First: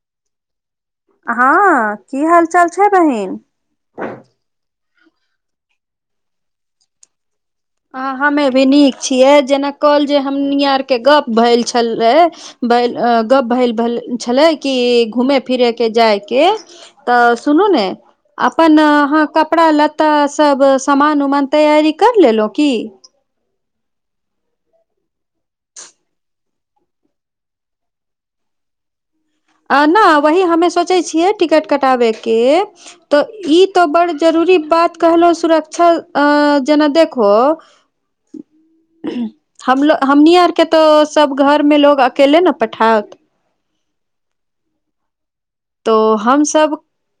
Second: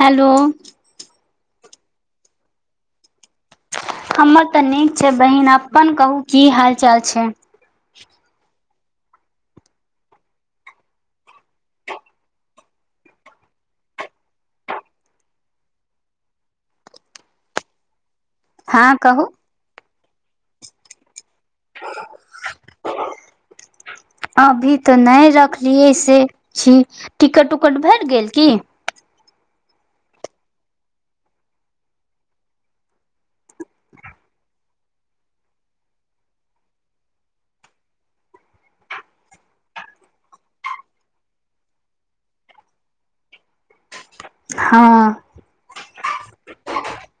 Hello- हँ की हाल चाल छै बहिन? हमर तऽ नीक छै बहिन, अप्पन कहू की हाल चाल छै? ह हमे भी नीक छियै जेना कल जे हम नीयारके गप भयल छलैय- बैल अ -गप भैल भेलय छलय की घूमय फिरय के जायके। तऽ सुनू ने। अपन हँ कहू अहाँ कपड़ा लत्तासभ समान उमान तैयारी करि लेलहुँ की? अभी तऽ नहि रखलियै से छी, टिकट उकट भेटि गेल की? अ -ना वही हमे सोचै छियै टिकट कटाबैके। तऽ ई तऽ बड़ जरूरी बात कहलहुँ सुरक्षा अ- जेना देखहो। [unintelligible] हमलो- हमनी आर के तो सब घर मे लोग अकेले ने पठाओत। हँ। तो हमसब-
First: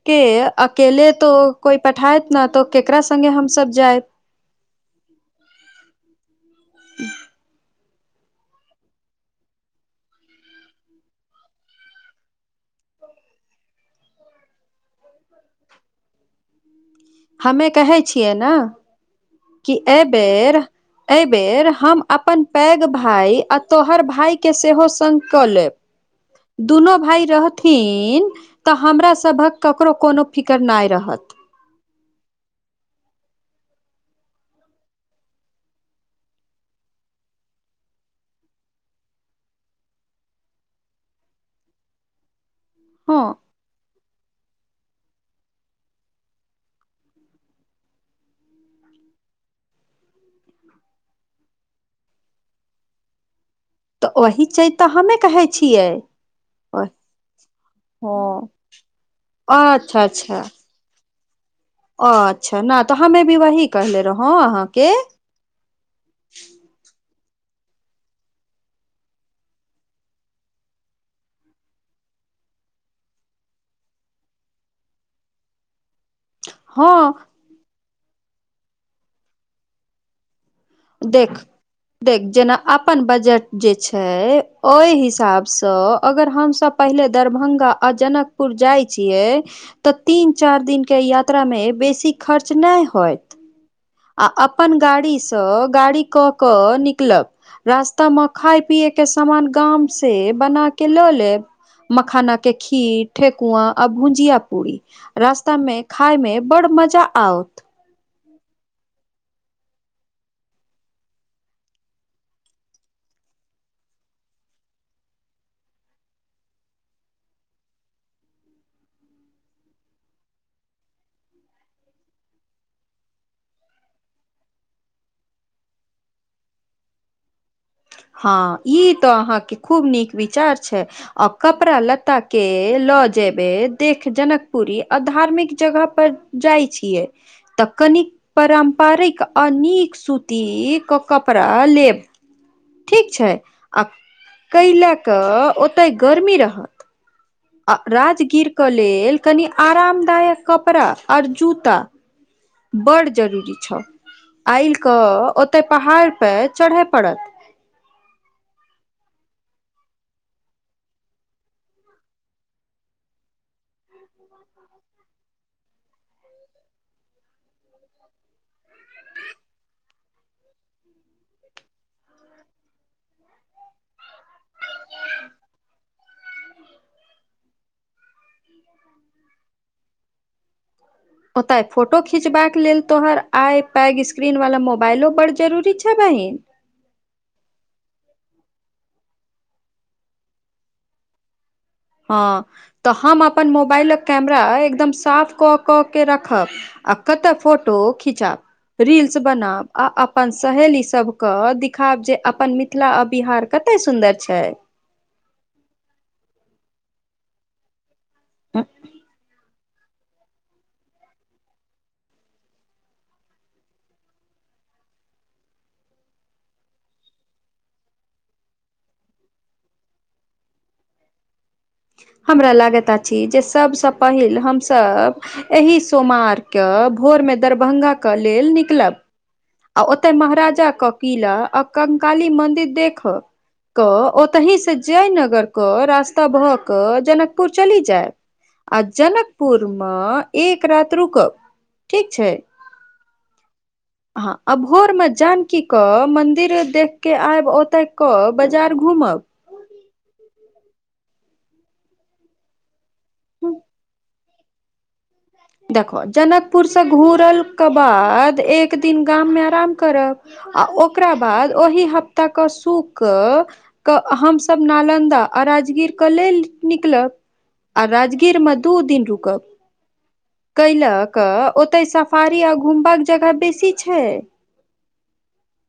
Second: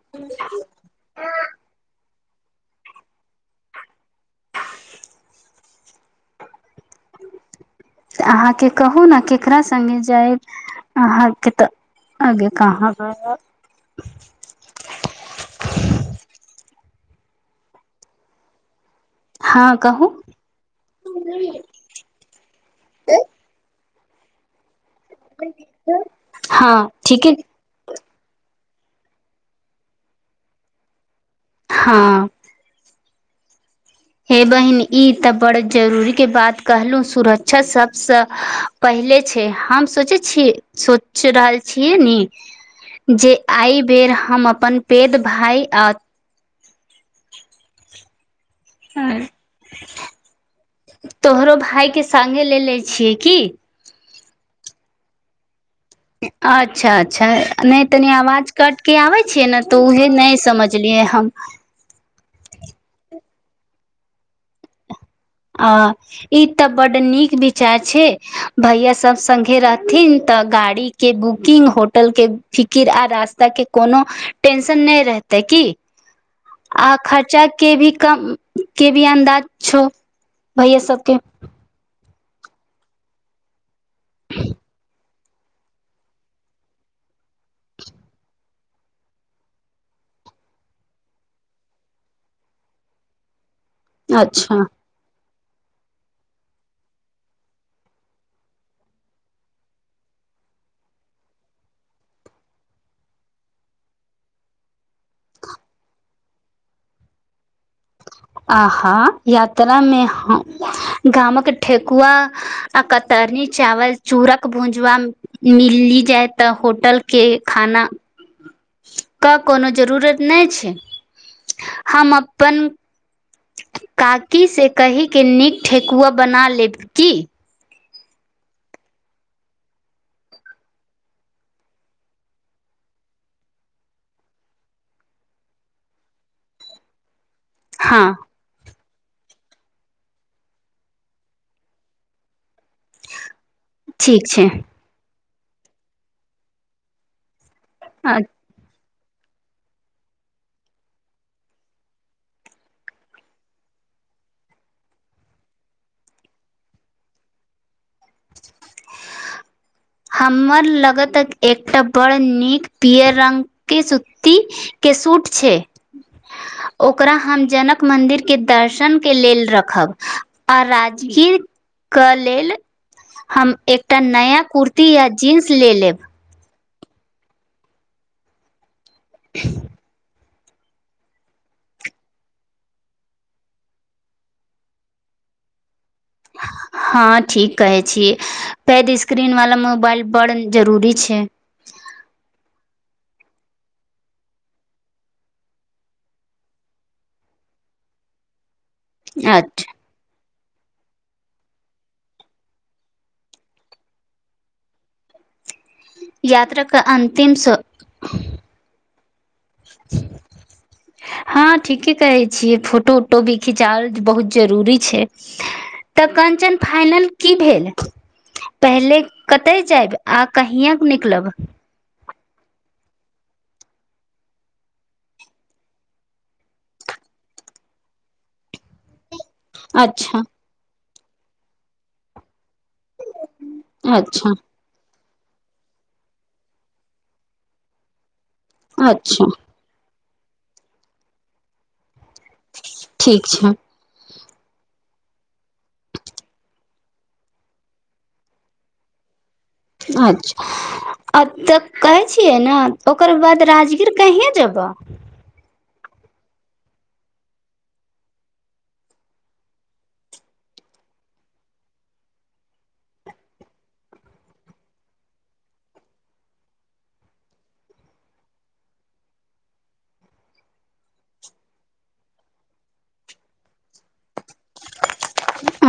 के अकेले तऽ कोइ पठायत न तऽ केकरा संगे हमसब जायब? तऽ अहाँके कहू ने केकरा संगे जायब? [unintelligible] अहाँ के तऽ आगे कहां? [unintelligible] हमे कहै छियै न। कि हँ एहि कहू बेेर, एहि बेेर हम अपन पैघ भाय तोहर भाय के सेहो संग कऽ लेब, हँ दुनू भाइ ठीके रहत थिन तऽ हमरा सभक ककरो कोनो फिकर नहि रहत। हँ। हे बहिन ई तऽ बड़ जरूरीके बात कहलहुँ सुरक्षा सबसँ पहिले छै। हम सोचै छिय, सोचि रहल छियै ने हँ जे एहि बेर हम अपन बेद भाय आ तोहरो भाय के संगे ले ले छियै की? तऽ ओही चीज तऽ हमे कहै छियै अच्छा- अच्छा, नहि तनी हँ आवाज कटके आबै छैय ने त अच्छा उहे नहि समझ लिए हम। ओ अच्छा ने तऽ हमे भी वही कहले रहौ अहाँके। आ। ई तऽ बड नीक विचार छैय, भैया सब संगे रहथिन तऽ गाड़ी के बुकिंग, होटल के फिकिर आ रास्ता के कोनो टेंशन नहि रहते की। हँ आ खर्चा के भी कम के भी अन्दाज छौ। भैया सबके देख देख जेना अपन बजट जे छैय ओहि हिसाबसँ अगर हमसब पहिले दरभंगा आ जनकपुर जाय छियै तऽ तीन चार दिनके यात्रामे बेसी खर्च नहि होय। आ अच्छा अपन गाड़ीसँ, गाड़ी कऽ कऽ निकलब। रास्तामे खाय पियए के सामान गाम से बना के लऽ लेब। मखाना के खीर, ठेेकुआ आ भुजिया पूरी। रास्ता में खाय में बड़ मजा आउत। आहा? यात्रामे ह गामक ठेकुआ आ कतरनी चावल चूरक भूंजवा जे मिली जाय तऽ होटलके खाना के कोनो जरूरत नहि छैय। हम अपन काकीसँ कहिके नीक ठेकुआ बना लेब की? हँ ई तो अहां के खूब नीक विचार छैय। आ कपड़ा लत्ता के लऽ जेबै देख जनकपुरी आ धार्मिक जगह पर जाइ छियै तऽ कनिक हँ पारम्परिक आ नीक सूती के कपड़ा लेब। ठीक छै, आ ठीक छै कै लए कऽ ओतय गर्मी रहत। राजगीर के लेल कनि आरामदायक कपड़ा आऔर जूता बड्ड जरूरी छ। आइ कऽ ओतय पहाड़पर चढ़य पड़त। हमर लग त एकटा बड़ नीक पियर रंगके सूती के सूट छैय। ओकरा हम जनक मन्दिरके दर्शनके लेल रखब। आ राजगीरके लेल हम एकटा नया कुर्ती ती अ जीन्स ले लेब। ओतय फोटो खिचबाक लेल तोहर आइ पैघ स्क्रीन वालला मोबाइलो बड जरूरी छैय बहिन। हँ ठीक कहै छी। पैघ स्क्रीन वाला मोबाइल बड़ जरूरी छैय। हँ तऽ हम अपन मोबाइलक कैमरा एकदम साफ कऽ कऽ के रखब आ कतऽ फोटो खिचब रील्स अच बनाब आ अपन सहेली सभके देखिखायब जे अपन मिथिला आ बिहार कते सुन्दर छै। यात्रा क अंतिम स ह [inaudible] हँ ठीके कहै छियै फोटो उटो भी खिचाओ बहुत जरूरी छै। ह [inaudible] तऽ कंचन फाइनल की भेल, पहिले कतय जायब आ कहिआक निकलब। हमरा लागैत अछी जे सबसँ पहिल हमसब एहि सोमारके भोरमे दरभगाके लेल निकलब। आ ओतय अच्छा महाराजा के किला आ कंकाली मन्दिर देख क अच्छा ओतहि से जयनगर क रास्ता भह क जनकपुर चली जायब आ अच्छा जनकपुर मे एक रात रुकब ठीक छै। ठीक छै [unintelligible] हँ आ भोरमे जानकी क मंदिरे देख के आयब ओ देख क बाजार घूमब। अच्छा आब तऽ कहै छियै ने ओकर बाद राजगीर कहिय जेबह, देखहो जनकपुरसँ घुरलके बाद एक दिन गाममे आराम करब आ ओकरा बाद ओही हफ्ताके सुक क हमसभ नालन्दा आ राजगीरके लेल निकलब। आ राजगीरमे दू दिन रुकब कयलक ओतय सफारी आ घूमबाक जगह बेसी छै।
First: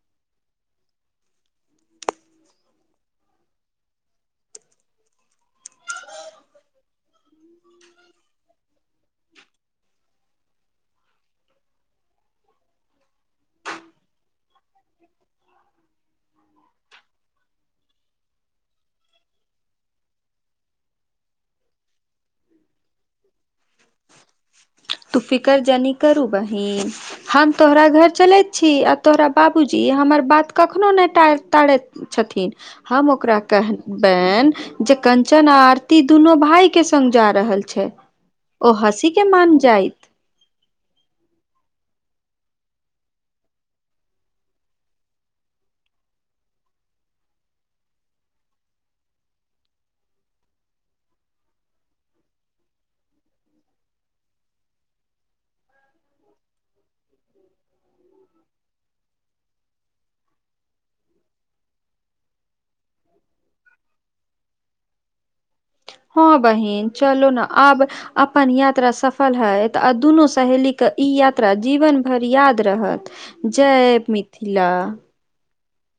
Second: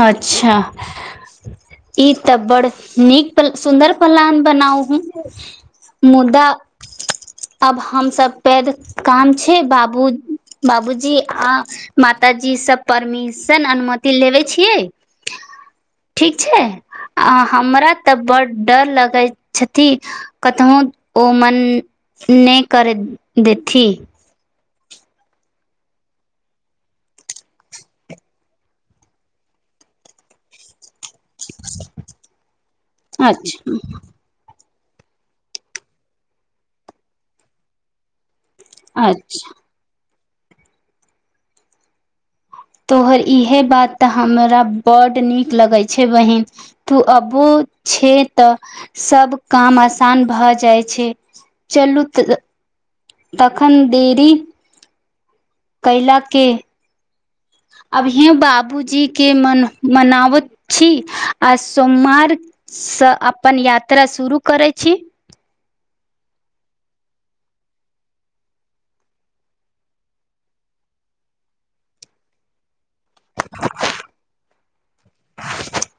अच्छा ई तऽ बड़ नीक सुन्दर पलान बनाउ हू, मुदा अब हमसब पैद काम छै बाबू- बाबूजी आ माताजी से परमिशन अनुमति लेबै छियै, ठीक छै आ हमरा तऽ बड्ड डर लगैत छथि कतहु ओ मन नहि करै देथि। तूफिकरजनी करू बहिन, हम तोहरा घर चलैत छी आ तोहरा बाबूजी हमर बात कखनो नहि टैर- टारैत छथिन हम ओकरा अच्छा कहबनि जे कंचन आ आरती दुनू भाय के संग जा रहल छै ओ हँसी के अच्छा मान जाइ [unintelligible] तोहर इएहे बात तऽ हमरा बड्ड नीक लगै छै बहिन, तु अबो छै तऽ सब काम आसान भऽ जाइ छै। चलू त- तखन डेली कैला के अभियो बाबूजी के मन- मनावत छी आ सोमवारसँ अपन यात्रा शुरू करै छी, हँ बहिन चलू ने आब अपन यात्रा सफल हयत आ दुनू सहेलीके ई यात्रा जीवन भरि याद रहत। जय मिथिला ह [inaudible]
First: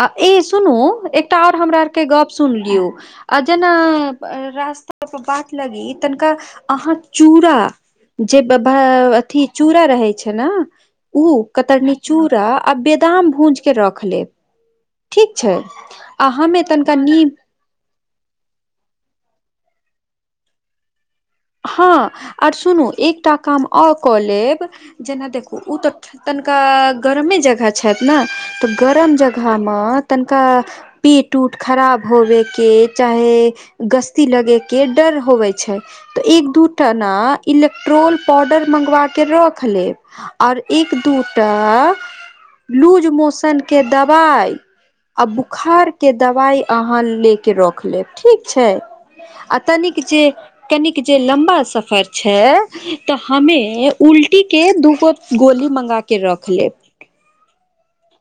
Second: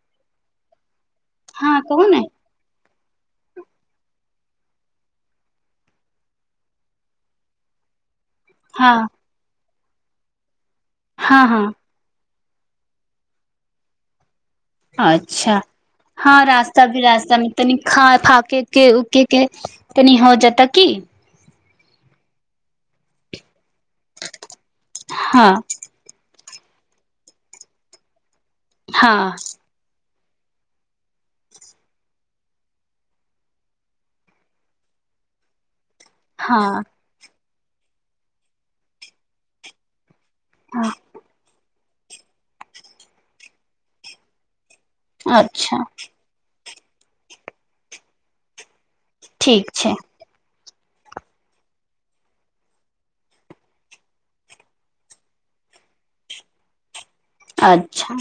आ ई सुनू एकटा आओर हँ हमरा आरके कहू ने गप सुनि लियौ, आ जेना रास्ता पर बाट लगी तनिका अहाँ चूड़ा जे बद हँ। अथि चूड़ा रहै छै ने ओ हँ हँ कतरनी चूड़ा आ बदाम भूजिके रख लेब। ठीक छै अच्छा, आ हँ हमे रास्ता तनिका नीम विरास्तामे तनि खा फाकै के उके तनि हो जेतै की हँ और सुनू एकटा काम और कऽ लेब जेना हँ देखू ओ तऽ तनिका गरमे जगह छथि ने तऽ हँ गरम जगहमे तनिका पेट उट खराब होबेके चाहे गस्ती लगे के डर होवे छै। तऽ एक हँ दू टा ना इलेक्ट्रोल पाउडर मंगवा के रख लेब। और हँ एक दूटा लूज मोशन के दवाई आ अच्छा बुखार के दवाइ अहाँ ले के रख लेब, ठीक छै। आ ठीक छै तनिक जे तनिक जे लम्बा सफर छै तऽ हमे उल्टीके दूगो गोली मँगा के के रख लेब। अच्छा।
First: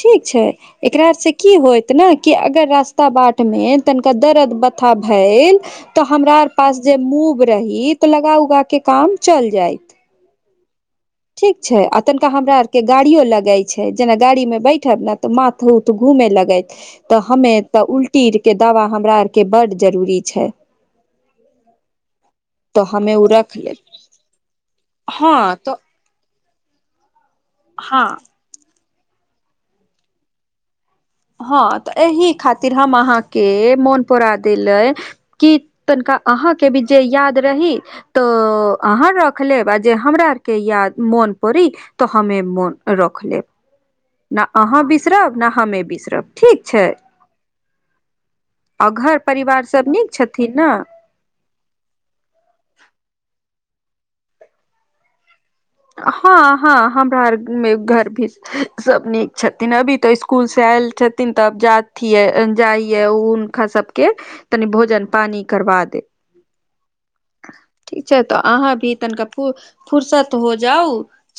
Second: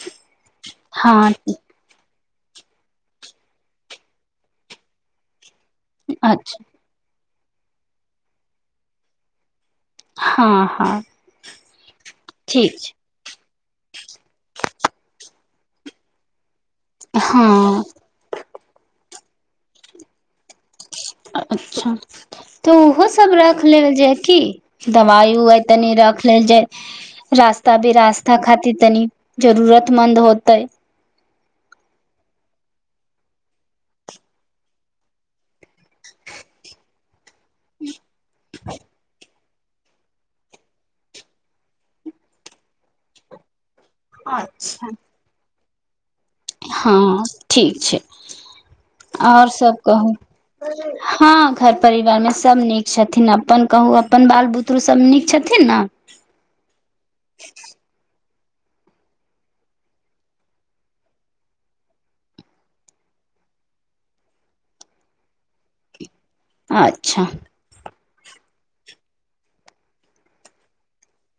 ठीक छै, एकरा और से हँ की होइत ने कि अगर रास्ता बाट मे तनिका दर्द बथा भेल तऽ हमरा और अच्छा पास जे मूव रही तऽ लगा उगाके काम चल जाइ। हँ हँ। ठीक छै आ तनिका हमरा आर ठीक के छै गाड़ियो लगै छै, जेना गाड़ी मे बैठब ने त माथ उथ घूमे लगैत तऽ हमे हँ त उल टी और के दवा हमरा आरके बड जरूरी छै। अच्छा। तऽ ओहो हमे ओ सब रख लेब लेल जाय की, दवाइ हँ उवाइ तऽ तनी रख लेल जाय। रास्ता हँ बेरास्ता खातिर तनी जरूरतमन्द होतै। हँ तऽ एहि खातिर हम अहाँके मोन परा देले कि तनिका अहाँके भी जे याद रही त अहाँ राखु रख लेब आ जे हमरा आरके याद मोन पड़ी तऽ हमे मोन रख लेब। ने हँ अहाँ बिसरब ने हमे बिसरब। ठीक छै, ठीक छै आ घर आओर परिवार सब नीक कहू छथिन ने। हँ घर परिवार मे सब नीक छथिन, अपन कहू अपन बाल बुतरु सब नीक छथिन। ने हँ हँ हमरा आर मे घर भी सब नीक छथिन अभी तऽ स्कूल से आयल छथिन तऽ अब जाथि जाइये उल का सबके तनि भोजन पानी करबा देब। अच्छा। ठीक छै तऽ अहाँ भी तनिका फुरसत हो जाउ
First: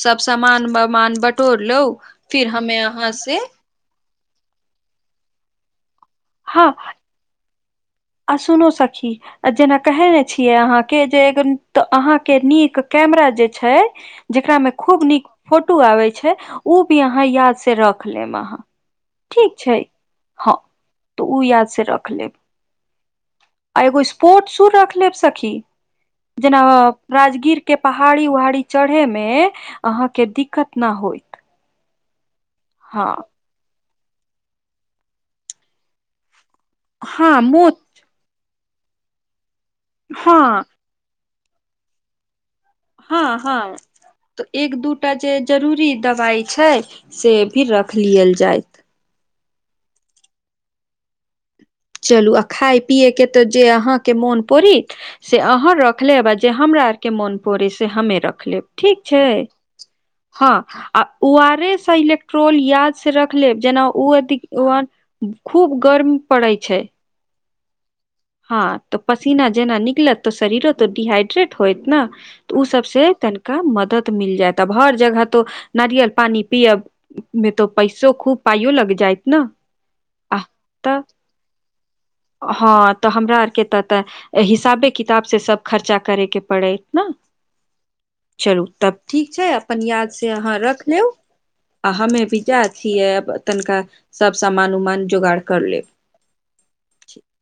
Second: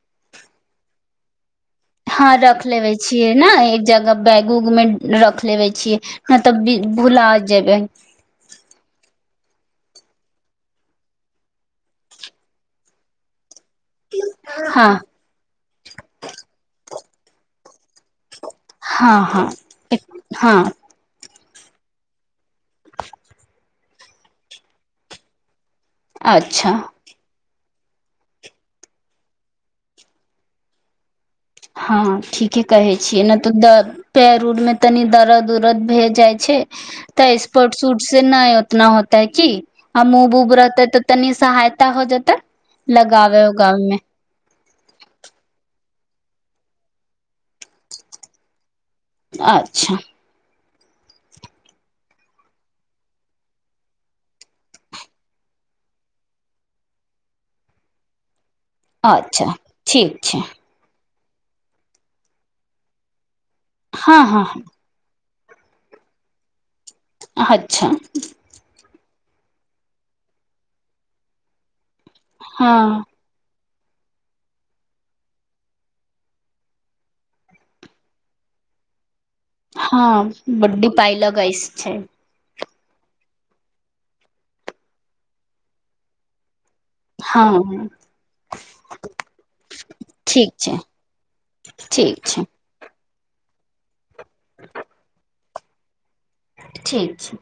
सब समान वामान बटोर लउ हँ रख लेवे छियै ने एक जगह। बैग उग में रख लेवे छियै नै तब हँ भुला जेबै। आ सुनु सखी जेना कहेने छिये अहाँ के जे एगो अहां के नीक कैमरा जे छै जेकरा मे हँ खूब नीक फोटो आबै छै ओ भी अहाँ याद से रख लेब अहाँ। हँ हँ ठीक छै, हां हँ तऽ ओ याद से रख लेब। आ एगो स्पोर्ट शू रख लेब सखी जेना अच्छा राजगीर के पहाड़ी उहाड़ी चढ़े मे अहां के दिक्कत ना होइत। हँ ठीके कहे हँ छियै न त पैर ऊर मे तनि दर्द उरद भए जाइ छै तऽ हँ मोच स्पोर्ट शूट से नहि उतना होतै की, आ मुब ऊब हँ रहतै तऽ तनी सहायता हो जेतै। लगाबे उगाबे मे हां-हां एक दू टा जे जरूरी दबाइ छै, से भी रख लेलियल जायत। अच्छा चलू आ खाय पियैके तऽ जे अहाँके मोन परि से अहाँ रख लेब, आ जे हमरा आरके मोन पड़ै से हमे रख लेब ठीक छै? अच्छा ठीक छै हां आ ओ आर एस आ इलेक्ट्रोल याद से रख लेब जेना ओ हँ अध हँ खूब गर्म पड़ै छै। अच्छा हां तऽ पसीना जेना निकलत तऽ शरीरो तऽ डिहाइड्रेट होयत न। तऽ ओ हँ सभसँ तनिका मदद मिल जायत आब हर जगह तो नारियल पानि पियअब उ मे तो पैसो खूब पाइयो लग जायत न। हां बड्डी पाइ लगइस छै। हां तऽ हमरा आरके तऽतऽ हिसाबे किताबसँ सब खर्चा करैके पड़ै। हां चलू तब ठीक छै, अपन याद से ठीक अहाँ छै रख लेउ आ हमे ठीक भी छै जा छिये तनिका सब समान उमान जोगाड़ कर लेब। ठीक छै।